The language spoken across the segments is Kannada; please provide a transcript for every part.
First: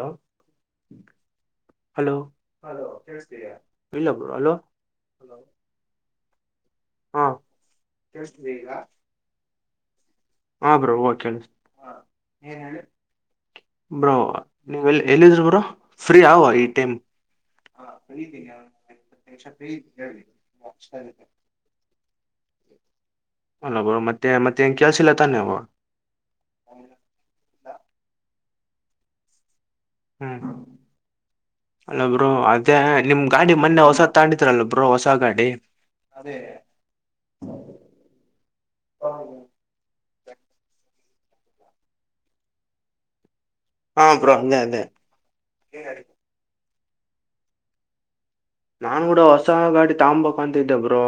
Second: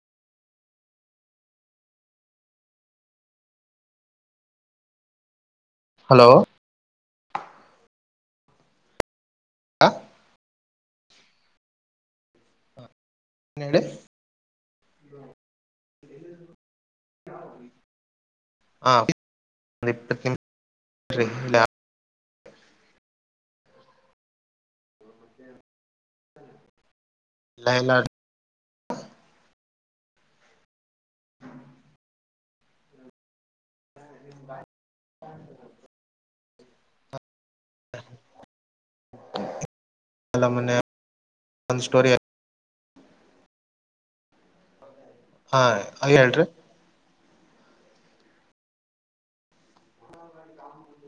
ಹಲೋ [unintelligible] ಹಲೋ ಕೇಳಿಸ್ತಿದ್ಯಾ? ಇಲ್ಲ ಬ್ರೋ ಹಲೋ ಹಲೋ ಕೇಳಿಸ್ತಿದೆ ಈಗ ಹ ಹಾ ಬ್ರೋ ಓ ಕೇಳಿಸ್ತಿದೆ ಹೇಳಿ ಬ್ರೋ ನೀವು ಎಲ್ಲಿದ್ರು ಬ್ರೋ ಫ್ರೀ ಆ ಈ ಟೈಮ್ ಹಾ ಫ್ರೀ ಇದ್ದೀನಿ ಹಾ ಇಪ್ಪತ್ತು ನಿಮಿಷ ಫ್ರೀ ಇದಿ ಹೇಳಿ ಇಪ್ಪತ್ತು ನಿಮಿಷ ಇಲ್ಲ ಅಲ್ಲ ಬ ಮತ್ತೆ ಮತ್ತೆ ಕೆಲ್ಸಿಲ್ಲ ತಾನೆ ಅವ ಇಲ್ಲ ಹ್ಮ್ ಅಲ್ಲಾ ಬ್ರೋ ಅದೇ ನಿಮ್ ಗಾಡಿ ಮೊನ್ನೆ ಹೊಸ ಹೊಸ ತಂಡಿದ್ರಲ್ಲ ಬ್ರೋ ಹೊಸ ಗಾಡಿ ಅದೆ ಅಲ್ಲ ಮೊನ್ನೆ ಒಂದು ಸ್ಟೋರಿ ಹ ಹಾ ಬ್ರೋ ಅದೇ ಹಾ ಅದೇ ಅ ಹೇಳ್ರಿ ನಾನ್ ಕೂಡ ಹೊಸ ಗಾಡಿ ತ್ಬೇಕ ಅಂತಿದ್ದೆಬರು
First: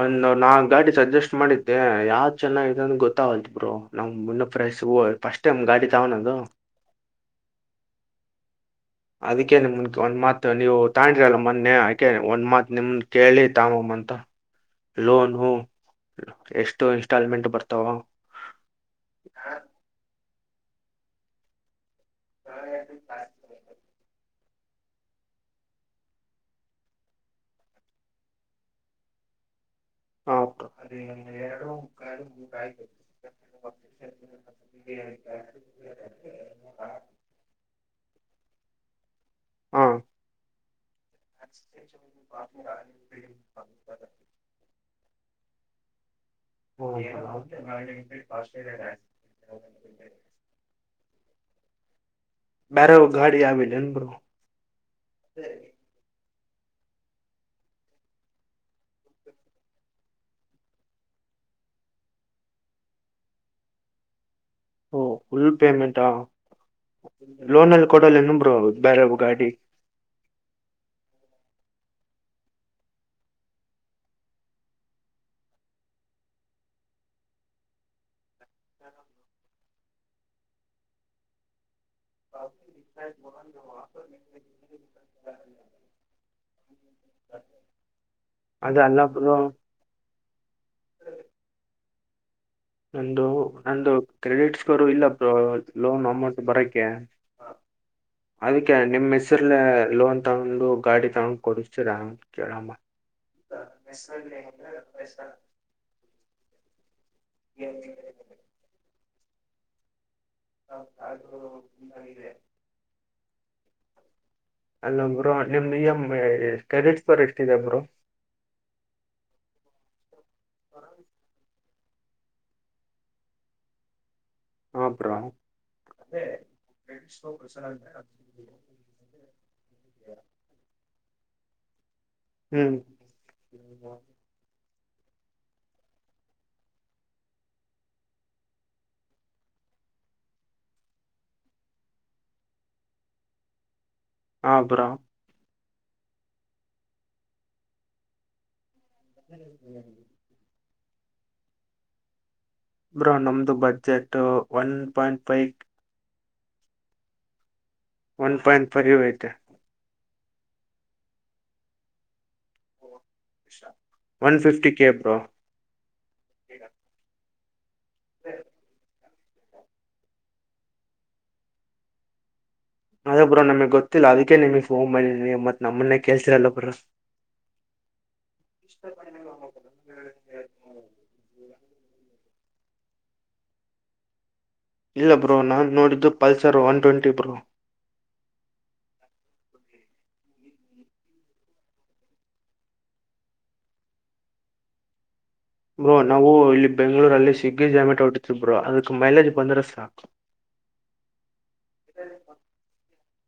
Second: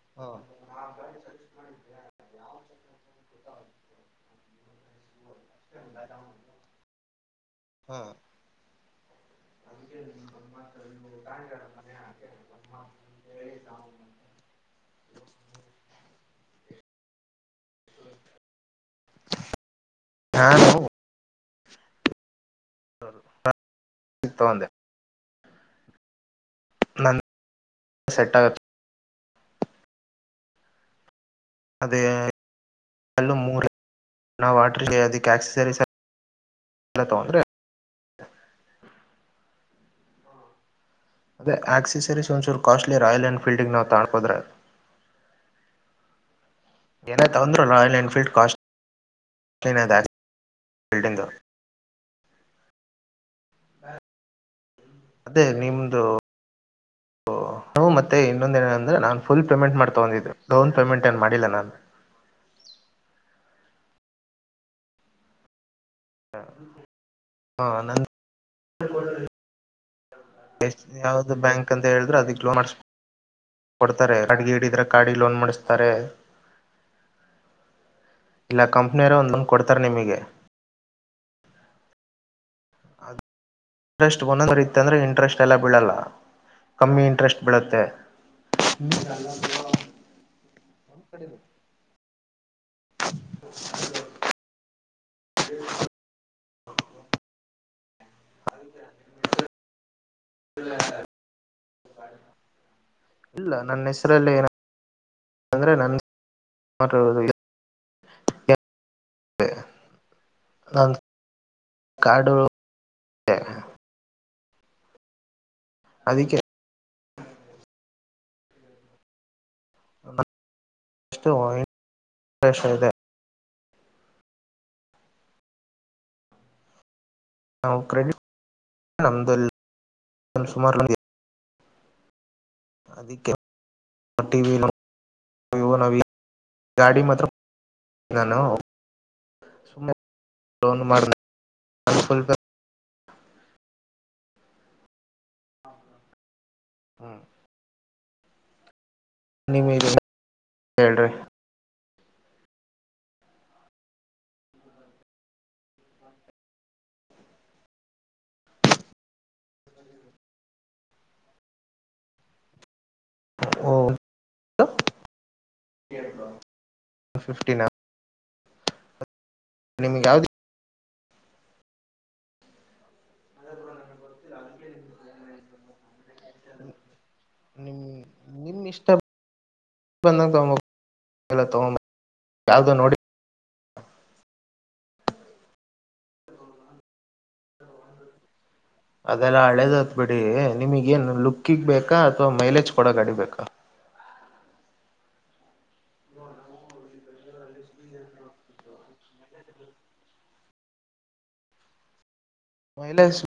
ಒಂದು ಹಾ ನಾಕ್ ಗಾಡಿ ಸಜೆಸ್ಟ್ ಮಾಡಿದ್ದೆ ಯಾವ್ ಚೆನ್ನಾಗಿದೆ ಅ ಗೊತ್ತಾಗಲ್ ಬ್ರೋ ನಮ್ ಮುನ್ನ ಪ್ರೈಸ್ ಹಫಸ್ಟ್ ಗಾಡಿ ತಾವ ನದು ಹ [inaudible] ಅದಕ್ಕೆ ನಿಮ ಒಂದ್ ಮಾತ್ ನೀವು ತಂಡ್ರಿ ಅಲ್ಲ ಮೊನ್ನೆ ಅಕೆ ಒಂದ್ ಮಾತ್ ನಿಮ ಕೇಳಿ ತಾಮಮ್ಮ ಅಂತ ಲೋನ್ ಹ ಎಷ್ಟು ಇನ್ಸ್ಟಾಲ್ಮೆಂಟ್ ಬರ್ತಾವ ಹಾ ಹ ತಗಂದೆ ನಂದ ಸೆಟ್ ಆಗುತ್ತೆ ಹ ಅ ಅದಲ್ಲು ಮೂ ವಾಟ್ರಗೆ ಅದಕ್ಕೆ ಆಕ್ಸಸರೀಸ್ ಎಲ್ಲ ತಗಂದ್ರೆ ಹಾ ಅದೇ ಆಕ್ಸೆಸರೀಸ್ ಒಂದಸೂರು ಕಾಸ್ಟ್ಲಿ ರಾಯಲ್ ಎನ್ಫೀಲ್ಡಿಂಗ್ ನಾವು ತಾಣ್ಕೋದ್ರೆ ರಾಯಲ್ ಎನ್ಫೀಲ್ಡ್ ಕಾಸ್ಟ್ಲಿ ನೇ ಕಾಸ್ಟ್ಲಿನೇ ಇದೆ ಅದು [unintelligible] ಬಿಲ್ಡಿಂಗ್ [unintelligible] ಬ್ಯಾರೆವು ಗಾಡಿ ಯಾವ್ ಇಲ್ಲೇನ್ ಬ್ರೋ ಅದೇ ನಿಮ್ದು [unintelligible] ಹ್ಮ ಮತ್ತೆ ಇನ್ನೊಂದ ಏ ಅಂದ್ರೆ ನಾನ್ ಫುಲ್ ಪೇಮೆಂಟ್ ಮಾಡ್ ತಗೊಂಡಿದ್ದೆ ಡೌನ್ ಪೇಮೆಂಟ್ ಏನ್ ಮಾಡಿಲ್ಲ ನಾನು [unintelligible] ಓ ಫುಲ್ ಪೇಮೆಂಟಾ ಹ ಲೋನಲ್ಲಿ ನಂದ್ ಕೊಡಲ್ಲ ನಂಬರು ಬೇರೆ ಒ ಗಾಡಿ ಯಾವ್ದು ಬ್ಯಾಂಕ್ ಅಂತ ಹೇಳಿದ್ರೆ ಅದ ಗಲೋ ಮಾಡ್ು ಕೊಡ್ತಾರೆ ಅಡ್ಗೆ ಹಿಡಿದ್ರ ಕಾಡಿ ಲೋನ್ ಮಾಡಿಸತಾರೆ ಇಲ್ಲ ಕಂಪ್ನಿಯರ ಒಂದೊಂದು ಕೊಡ್ತಾರೆ ನಿಮಗೆ ಹೋರ ಇಂಟ್ರೆಸ್ಟ್ ಒಂದೊಂದ ಬರಿತ್ತೆ ಅಂದ್ರೆ ಇಂಟ್ರೆಸ್ಟ್ ಎಲ್ಲ ಬೀಳಲ್ಲ ಕಮ್ಮಿ ಇಂಟ್ರೆಸ್ಟ್ ಬೀಳುತ್ತೆ ಅದ ಅಲ್ಲ ಬ್ರೋ ಹ್ಮ ಕಡೆ ನಂದು ನಂದು ಕ್ರೆಡಿಟ್ ಸ್ಕೋರು ಇಲ್ಲ ಲೋನ್ ಅಮೌಂಟ್ ಬರಕ್ಕ ಅದಕ್ಕೆ ನಿಮ್ಮ್ ಹೆಸರ್ಲೆ ಲೋನ್ ತಗೊಂಡು ಗಾಡಿ ತಗೊಂಡ್ ಕೊಡಿಸ್ತರ ಕೇಳಮ್ಮ ಇಲ್ಲ ನನ್ನ ಹೆಸರಲ್ಲಿ ಏ ಅಂದ್ರೆ ನ [unintelligible] ಹ ನ ಕಡು ಅಲ್ಲ ಬೋ ನಿಮ್ದು ಎಮ್ ಅದಕ್ಕೆ ಕ್ರೆಡಿಟ್ ರಿ ಎಷ್ಟಿದೆ ಬರೋ [unintelligible] ಹಪರಾ ನಾವು ಕ್ರೆಡಿಟ್ ನಮ್ದ ಸುಮಾರ ಹ್ಮ್ ಅದಿಕ್ಕೆ ಟ ವಿ ಅಯ್ಯೋ ನವು ಗಾಡಿ ಮಾತ್ರ ನಾನು ಸುಮ್ಮನೆ ಮಾಡ ನು ಸ್ವಲ್ಪ ಹಾ ಬರಾ ಹ್ಮ ಹ್ಮ ಹ್ಮ್ಮ ಹೇಳ್ರಿ ಬ್ರೋ ನಮ್ದು budget one point five one point ಪರಿಯತೆ ಓ ಒನ್ ಫಿಫ್ಟಿ ಕೇ ಬ್ರೋ ಫಿಫ್ಟಿನ ನಿಮಗೆ ಯಾವ್ದ ಅದ ಬು್ರಾ ನಮಗ್ ಗೊತ್ತಿಲ್ಲ ಅದಕ್ಕೆ ನಿಮಗ್ ಫೋನ್ ಮಾಡಿ ನೀ ಮತ್ ನಮ್ಮನ್ನೇ ಕೇಳ್ಸಿರಲ್ಲ ಬ್ರ ನಿಮ್ ನಿಮ್ [inaudible] ಇಷ್ಟ ಇಷ್ಟಪ ಯಾಾವವುದೋ ನೋಡಿ ಇಲ್ಲ ಬ್ರೋ ನಾನ್ ನೋಡಿದ್ದು ಪಲ್ಸರ್ ಒನ್ ಟ್ವೆಂಟಿ ಬ್ರೋ ಅದೆಲ್ಲಾ ಹಳೆದತ್ ಬಿಡಿ ನಿಮಗೇನ್ ಲುಕ್ಕಿಗ್ ಬೇಕಾ ಅಥವಾ ಮೈಲೇಜ್ ಕೊಡ ಅಡಿಬೇಕಾ ಬ್ರೋ ನಾವು ಇಲ್ಲಿ ಬೆಂಗ್ಗಳೂರಲ್ಲಿ ಸಿಗ್ಗಿ ಜಾಮೆಟ್ ಹೊಟ್ಟತೀ್ರೋ ಅದಕ್ ಮೈಲೇಜ್ ಬಂದ್ರೆ ಸಾಕು ಎ ಮೈಲಜ್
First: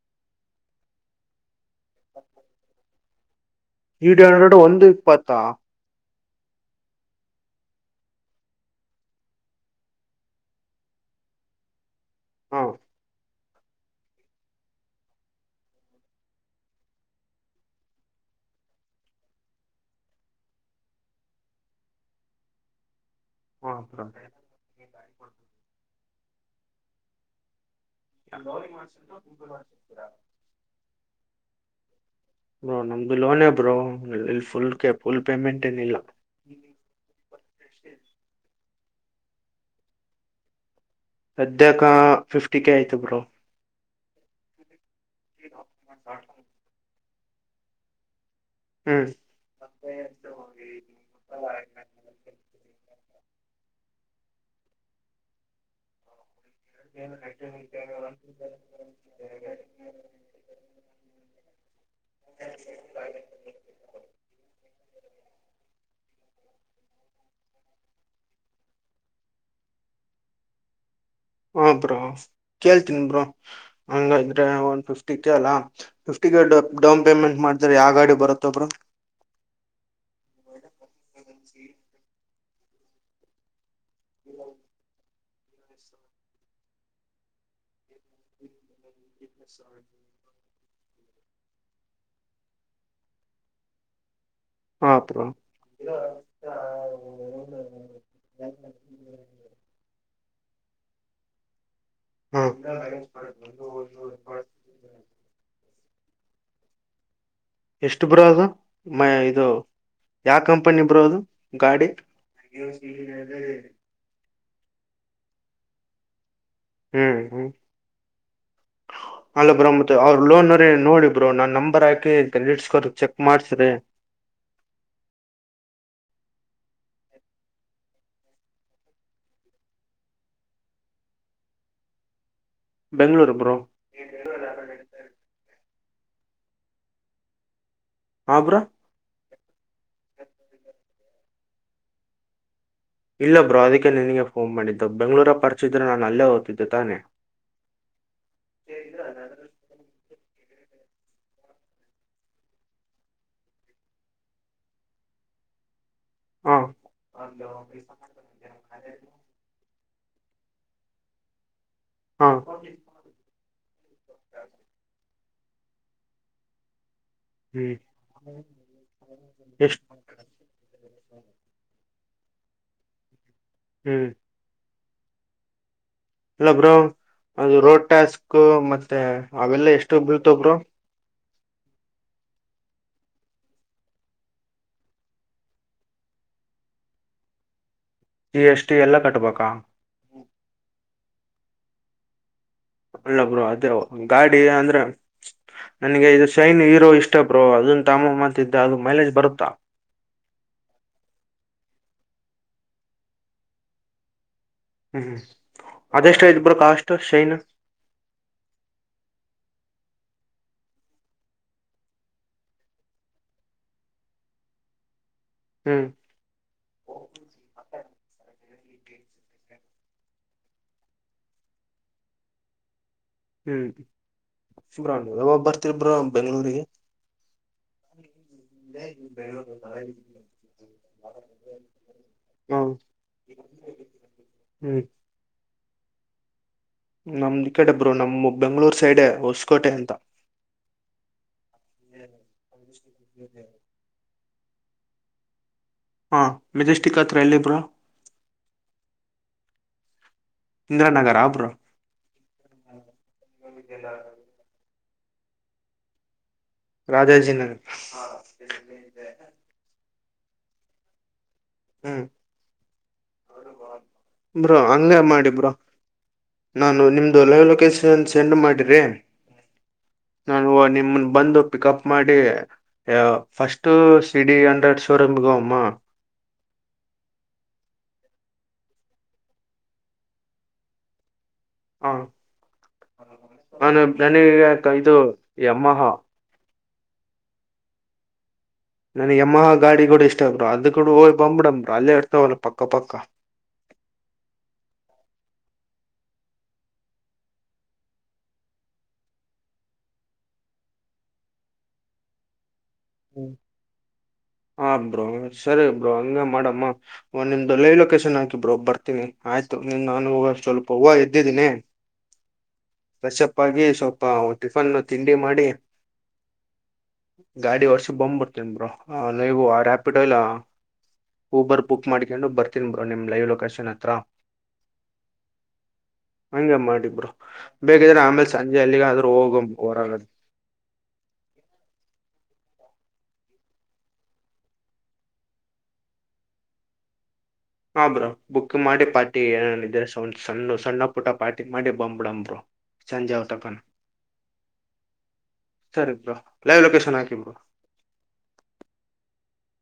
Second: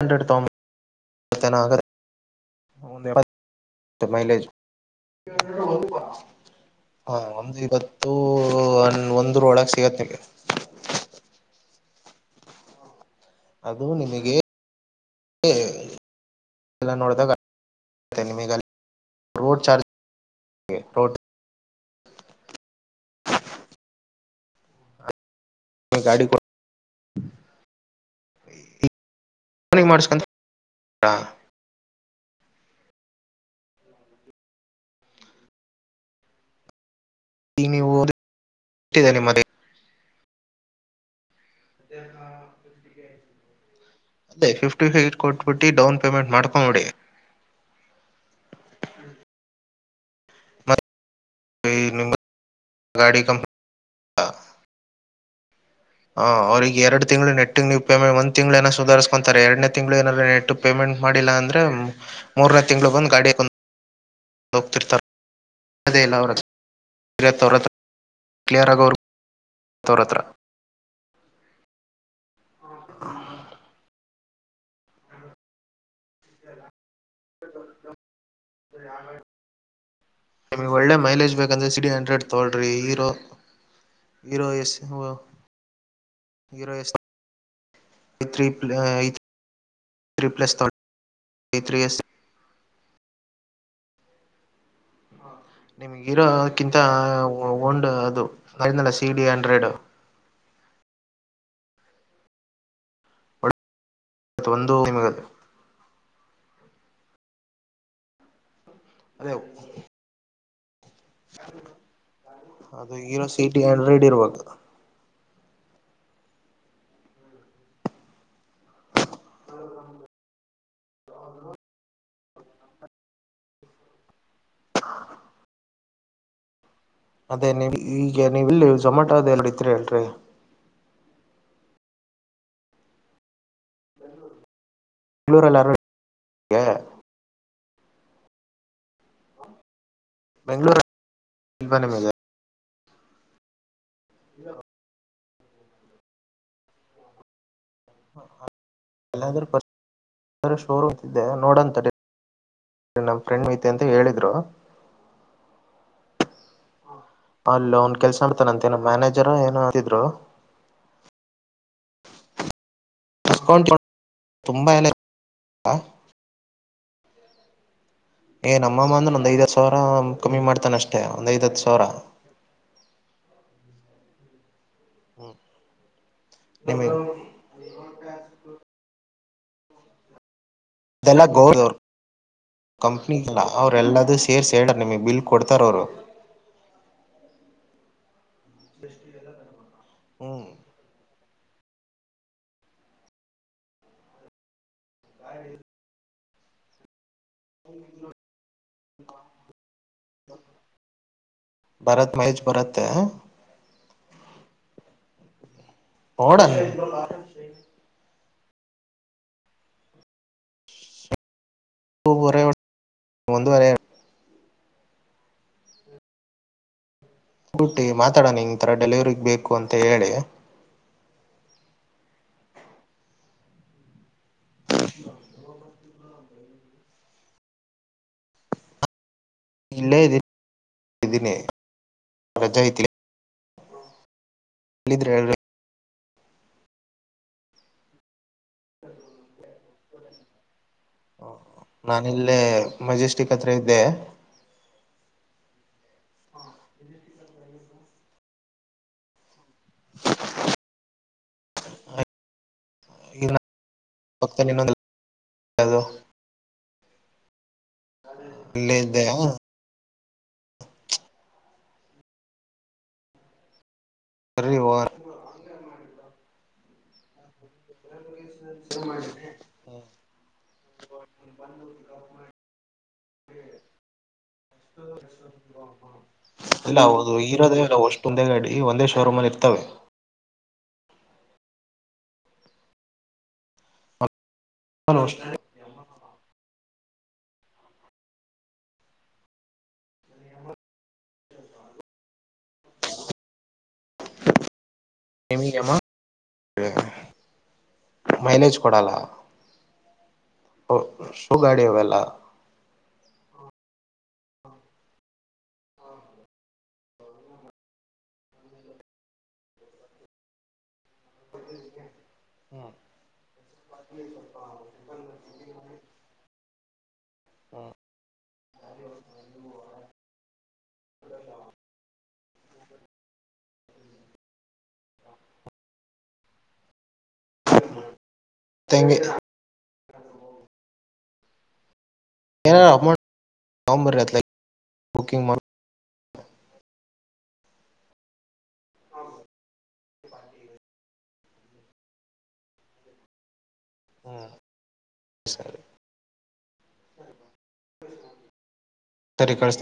ಹಂಡ್ರೆಡ್ ತಾಮಸ್ತ್ತನ ಆಗ ಎಪ್ಪತ್ತು ಮೈಲೇಜ್ ಈಡನ್ರೋಡ ಒಂದು ಇಪ್ಪತ್ತ ಹಾ ಒಂದು ಇವತ್ತು ಒಂದರ ಒಳಗೆ ಸಿಗತ್ ನಿಗೆ [inaudible] ಹಾ ಅದು ನಿಮಗೆ ಲ್ಲ ನೋಡಿದಾಗ ನಿಮೀಗೋಡ್ ಚಾರ್ಜ್ ಟೋಟ್ ಹಓತ್ರ [unintelligible] ಗಾಡಿ ಕೊಡ ಯ ೋಲಿಂಗ ಮಾಡಸ ತುಕೂರು ಮಾಡರ ಮಾಡ್ಸ್ಕೊಂತ ಬ್ರೋ ನಮ್ದು ಲೋನೇ ಬ್ರೋ ಫುಲ್ ಫುಲ್ ಪೇಮೆಂಟ್ ಏನಿಲ್ಲ ಈಗ ನೀವು ಓದ ನಿಮ್ಮದೇ ಫಿಫ್ಟಿ ಕೆ ಆಯ್ತು ಬ್ರೋ ಅದೇ ಫಿಫ್ಟಿ ಫಟ್ ಕೊಟ್ಬಿಟ್ಟು ಡೌನ್ ಪೇಮೆಂಟ್ ಮಾಡ್ಕೊ ನೋಡಿ ಹ್ಮ್ ಗಾಡಿ ಕಂ ಹ ಅವ್ರಿಗೆ ಎಡು ತಿಂಗಳು ನೆಟ್ಟಿಗೆ ನೀವು ಪೇಮೆಟ್ ಒಂದ ತಿಂಗಳು ಏನ ಸುಧಾರಸ್ಕೊಂತಾರೆ ಎರಡನ ತಿಂಗಳು ಏಾದ ನೆಟ್ ಪೇಮೆಂಟ್ ಮಾಡಿಲ್ಲ ಅ ಅಂದ್ರೆ ಮೂರನೇ ತಿಂ್ಗಳು ಬಂದು ಗಾಡಿಯ ಕು ಲೋಕ್ತಿರ್ತ ಅದೇ ಇಲ್ಲ ಅವ ಅವರ ಕ್ಲಿಯರ್ ಆಗಿ ಅವರು ತೋರ ಹತ್ರ ಹ ಬ್ರೋ ಕೇಳ್ತೀನ್ಿ ಬ್ರೋ ಹಂಗ ಇದ್ರೆ ಒನ್ ಫಿಫ್ಟಿ ಕಲ ಫಿಫ್ಟಿಗೆಡ ಡೌನ್ ಪೇಮೆಂಟ್ ಮಾಡಿದ್ರ ಯಾವ ಗಾಡಿ ಬರುತ್ತ ಬ್ರೋ ನಿಮಗೆ ಒಳ್ಳೆ ಮೈಲೇಜ್ ಬೇಕಂದ್ರೆ ಅಂದರೆ ಸಿಡಿ ಹಂಡ್ರೆಡ್ ತೋಡ್ರಿ hero hero S hero S ತ್ರ ತ್ರೀ ಪ್ಲಸ್ ತ ಸ್ ಹಾ ಬ್ರೋ ನಿಮ್ಗಿರೋಕಿಂತ ಒೊಂಡ ಅದುಲ್ಲ ಸಿ ಡಿ ಹಂಡ್ರೆಡ್ ಹ ಇವತ್ತ ಒಂದುಮದು ಎಷ್ಟು ಬ್ರೋ ಅದು ಮ ಅದೇ ಇದು ಯಾವ ಕಂಪನ ಪನ್ನಿಬರೋದು ಗಾರ್ಡಿ ಅದು ಹೀರೋ ಸಿ ಡಿ ಹಂಡ್ರೆಡ್ ಇರ್ಬೇಕು ಹ್ಮ್ ಹ್ಮ ಅಲ್ಲ ಬರ ಮತ್ ಅವರು ಲೋನ್ ೆ ನೋಡಿ ಬ್ರರು ನಾ ನಂಬರ್ ಹಾಕಿ ಕ್ರೆಡಿಟ್ ಸ್ಕೋರ್ ಚೆಕ್ ಮಾಡ್ಸ್ರಿ [inaudible] ಅದೇ ನೀ ಈಗ ನೀವ ಇಲ್ಲಿ ಜೊಮಾಟೋ ಅದೆ ಎರ ಇದರಿ ಅಲ್ರರಿ ಬೆಂಗಗಳೂರು ಬ್ರೋ ಹ ಹಬರಾ ಬೆಂ್ಗಳೂರುಲ್ಪನೆ ಮೇಜ ಇಲ್ಲ ಬ್ರೋ ಅದಕ್ಕೆ ನಿನಗೆ ಫೋನ್ ಮಾಡಿದ್ದು ಬೆಂಗಗಳೂರ ಪರ್ಚಿದ್ರೆ ನಾನು ಅಲ್ಲೇ ಓ್ತಿದ್ದೆ ತಾನೆ [inaudible] ರ ಶೋರೂಮ್ ತಿದ್ದೆ ನೋಡಂತ ನಮ್ಮ ಫ್ರೆಂಡ್ ಮಐತಿ ಅಂತ ಹೇಳಿದ್ರು [inaudible] ಅಲ್ಲೋನ್ ಕೆಲ್ಸ ಬಿಡ್ತಾನಂತೆ ನಮ್ ಹಾ ಮ್ಯಾನೇಜರ್ ಏನ ಆತಿದ್ರು ಹಾ ಡಿಸಕೌಂಟ್ [unintelligible] ತುಂಬಾ ಎಲ್ಲ ಆ ಹ್ಮ್ ಏ ನಮ್ಮಮ್ಮ ಅಂದ್ರೆ ಒಂದ್ ಐದ್ ಸಾವಿರ ಎಷ್ಟು ಕಮ್ಮಿ ಮಾಡ್ತಾನ ಅಷ್ಟೇ ಒಂದ್ ಐದ ಹತ್ತು ಸಾವಿರ ಹ್ಮ್ ಹ್ಮ ಇಲ್ಲ ಬ್ರರು ಅದು ರೋಡ್ ಟ್ಯಾಸ್ಕ್ ಮತ್ತೆ ಅವೆಲ್ಲ ಎಷ್ಟು ಬೀಳ್ತವ ಬ್ರರು ಗೌದೌರ್ ಕಂಪ್ನಿಲ್ಲ ಅವರೆಲ್ಲದೂ ಸೇರ್ಸ್ ಹೇಳ ನಿಮಿಗ್ ಬಿಲ್ ಕೊಡ್ತಾರ ಅವರು [inaudible] ಜಿಎಸ್‌ಟಿ ಎಲ್ಲಾ ಕಟ್ಬೇಕಾ ಹ್ಮ್ ಅಲ್ಲ ಬ್ರೋ ಅದೇ ಗಾಡಿ ಅಂದ್ರೆ ನನಗೆ ಇದು ಸೈನ್ ಹೀರೋ ಇಷ್ಟ ಷ್ಟ ಬ್ರೋ ಅಲ್ತಾಮಮ್ ಮಾಂತ್ದ ಅದು ಮೈಲೇಜ್ ಬರುತ್ತಾ ಭರತ್ ಮಹಜ್ ಭರತ್ತೆ ಹ್ಮ್ ಹ್ಮ್ ಅದೇಸ್ಟೈತೆ ನೋಡಣ ಬ್ರೋ ಕಾಸ್ಟ್ ಶೈನ್ ವರೆ ಒಂದುವರೆ ಹ್ಮ್ ಬುಟ್ಟಿ ಮಾತಾಡನ್ಗಿ ಇಥರ ಡೆಲಿಯರಿಗ್ ಬೇಕು ಅಂತ ಹೇಳಿ ಹ್ಮ್ ಸಿಬ್ರನ್ದು ಯಾವ್ಗ ಬರ್ ತ್ತಿ ಬ್ರೊ ಬೆಂಗಳೂರಿಗೆ ಇಲ್ಲೇ ದಿನಿ ರಜಾ ಐತ್ಲೆ [inaudible] ನಿದ್ರೆ ಏಳ್ರೇ ನಮ್ದ್ ಈ ಕಡೆ ಬ್ರೋ ನಮ್ಮ ಬೆಂಗ್ಗಳೂರ್ ಸೈಡೆ ಹೊಸಕೋಟೆ ಅಂತ ನಾನಲ್ಲೇ ಮಜೆಸ್ಟಿಕ್ ಹತ್ರ ಇದ್ದೆ ಹಾ ಮೆಜೆಸ್ಟಿಕ್ ಹತ್ರ ಎಲ್ಲಿ ಬ್ರೋ ಇಂದ್ರ ನಗರ ಅಬ್ರೋ ಇನ್ನ ಪಕ್ಕದಲ್ಲಿ ಇನ್ನೊ ಏ ಅದು ರಾಜಾಜಿನ ಇಲ್ಲೇ ಇದ್ದೆಯಾ ಹ್ಮ್ ಸರಿ ಬ್ರೋ ಹಂಗ ಮಾಡಿ ಬ್ರೋ ನಾನು ನಿಮ್ದು ಲೈವ್ ಲೊಕೇಶನ್ನ್ ಸೆಂಡ್ ಮಾಡಿರಿ ನಾನು ನಿಮ್ ನ ಬಂದು ಪಿಕಪ್ ಮಾಡಿ ಯಾವು ಫಸ್ಟ್ ಸಿಡಿ ಹಂಡ್ರೆಡ್ ಶೋರೂಮ್ಗ ಅಮ್ಮ ಇಲ್ಲ ಅವ್ರುದು ಇರೋದೇ ಅವು ಒಷ್ಟೊಂದವೆ ಗಡಿ ಒಂದೇ ಶೋರೂಮ್ ಅಲ್ಲಿ ಇರ್ತವೆ ಹಾ ಅನನ್ ನನಗೆ ತಂದು ಯಮ್ಮಹ ನನಗೆ ಯಮ್ಮಹ ಗಾಡಿ ಕೂಡ ಇಷ್ಟ ಬ್ರೋ ಅದು ಕೂಡ ಹೋಯ್ ಬಂಬ್ಬಿಡಂಬ್ರ ಅಲ್ಲೇ ಇರ್ತವಲ್ಲ ಪಕ್ಕ ಪಕ್ಕ ಎಲ್ಲಿಗಮ್ಮ ವೆ ಮೈಲೇಜ್ ಕೊಡಾಲ ಓ ಓಗಾಡಿಯ ಅಲ್ಲ ಹ್ಮ್ ಹ ಬ್ರೋ ಸರಿ ಬ್ರೋ ಹಂಗ ಮಾಡಮ್ಮ ಒ ನಿಮ್ದು ಲೈವ್ ಲೊಕೇಶನ್ ಹಾಕಿ ಬ್ರೋ ಬರ್ತೀನಿ ಆಯ್ತು ನಾನು ಹೂ ಸ್ವಲ್ಪ ಹೂವು ಎದ್ದಿದ್ದೀನಿ ಕಶಪ್ಪಾಗಿ ಸ್ವಲ್ಪ ಟಿಫನ್ ತಿಂಡಿ ಮಾಡಿ ಗಾಡಿ ವರ್ಷ ಬೊಂಬ್ ಬುರ್ತಿಬ್ರೋ ಅಲೈವ ರ್ಯಾಪಿಡ್ ಅಲ್ಲ ಊಬರ್ ಬುಕ್ ಮಾಡ್ಕೊಂಡು ಬರ್ತೀನಿ ನಿಮ್ ಲೈವ್ ಲೊಕೇಶನ್ ಹತ್ರ ಹಂಗೆ ಮಾಡಿ ಬ್ರೋ ಬೇಕಿದ್ರೆ ಆಮೇಲೆ ಸಂಜೆ ಅಲ್ಲಿಗೆ ಹಂಗೆ ಆದ್ರೂ ಹೋಗ ಹೊರಗದು ಯ ನಂಬ ಬುಕಂಗ್ ಮಾಡ ಹಾ ಬ್ರೋ ಬುಕ್ ಮಾಡಿ ಪಾರ್ಟಿ ಏನ ಇದ್ರ ಸ್ ಸಣ್ಣ ಸಣ್ಣ ಪುಟ ಪಾರ್ಟಿ ಮಾಡಿ ಬಂಬ್ಡಂಬರು ಸಂಜೆಾವ್ ತಪಾನ ಹ್ಮ [inaudible] ಸರಿ ಬಾ ಲೈವ್ ಲೊಕೇಶನ್ ಹಾಕಿ ಬ ಸರಿ ಕಳಿಸ್ತೀನಿ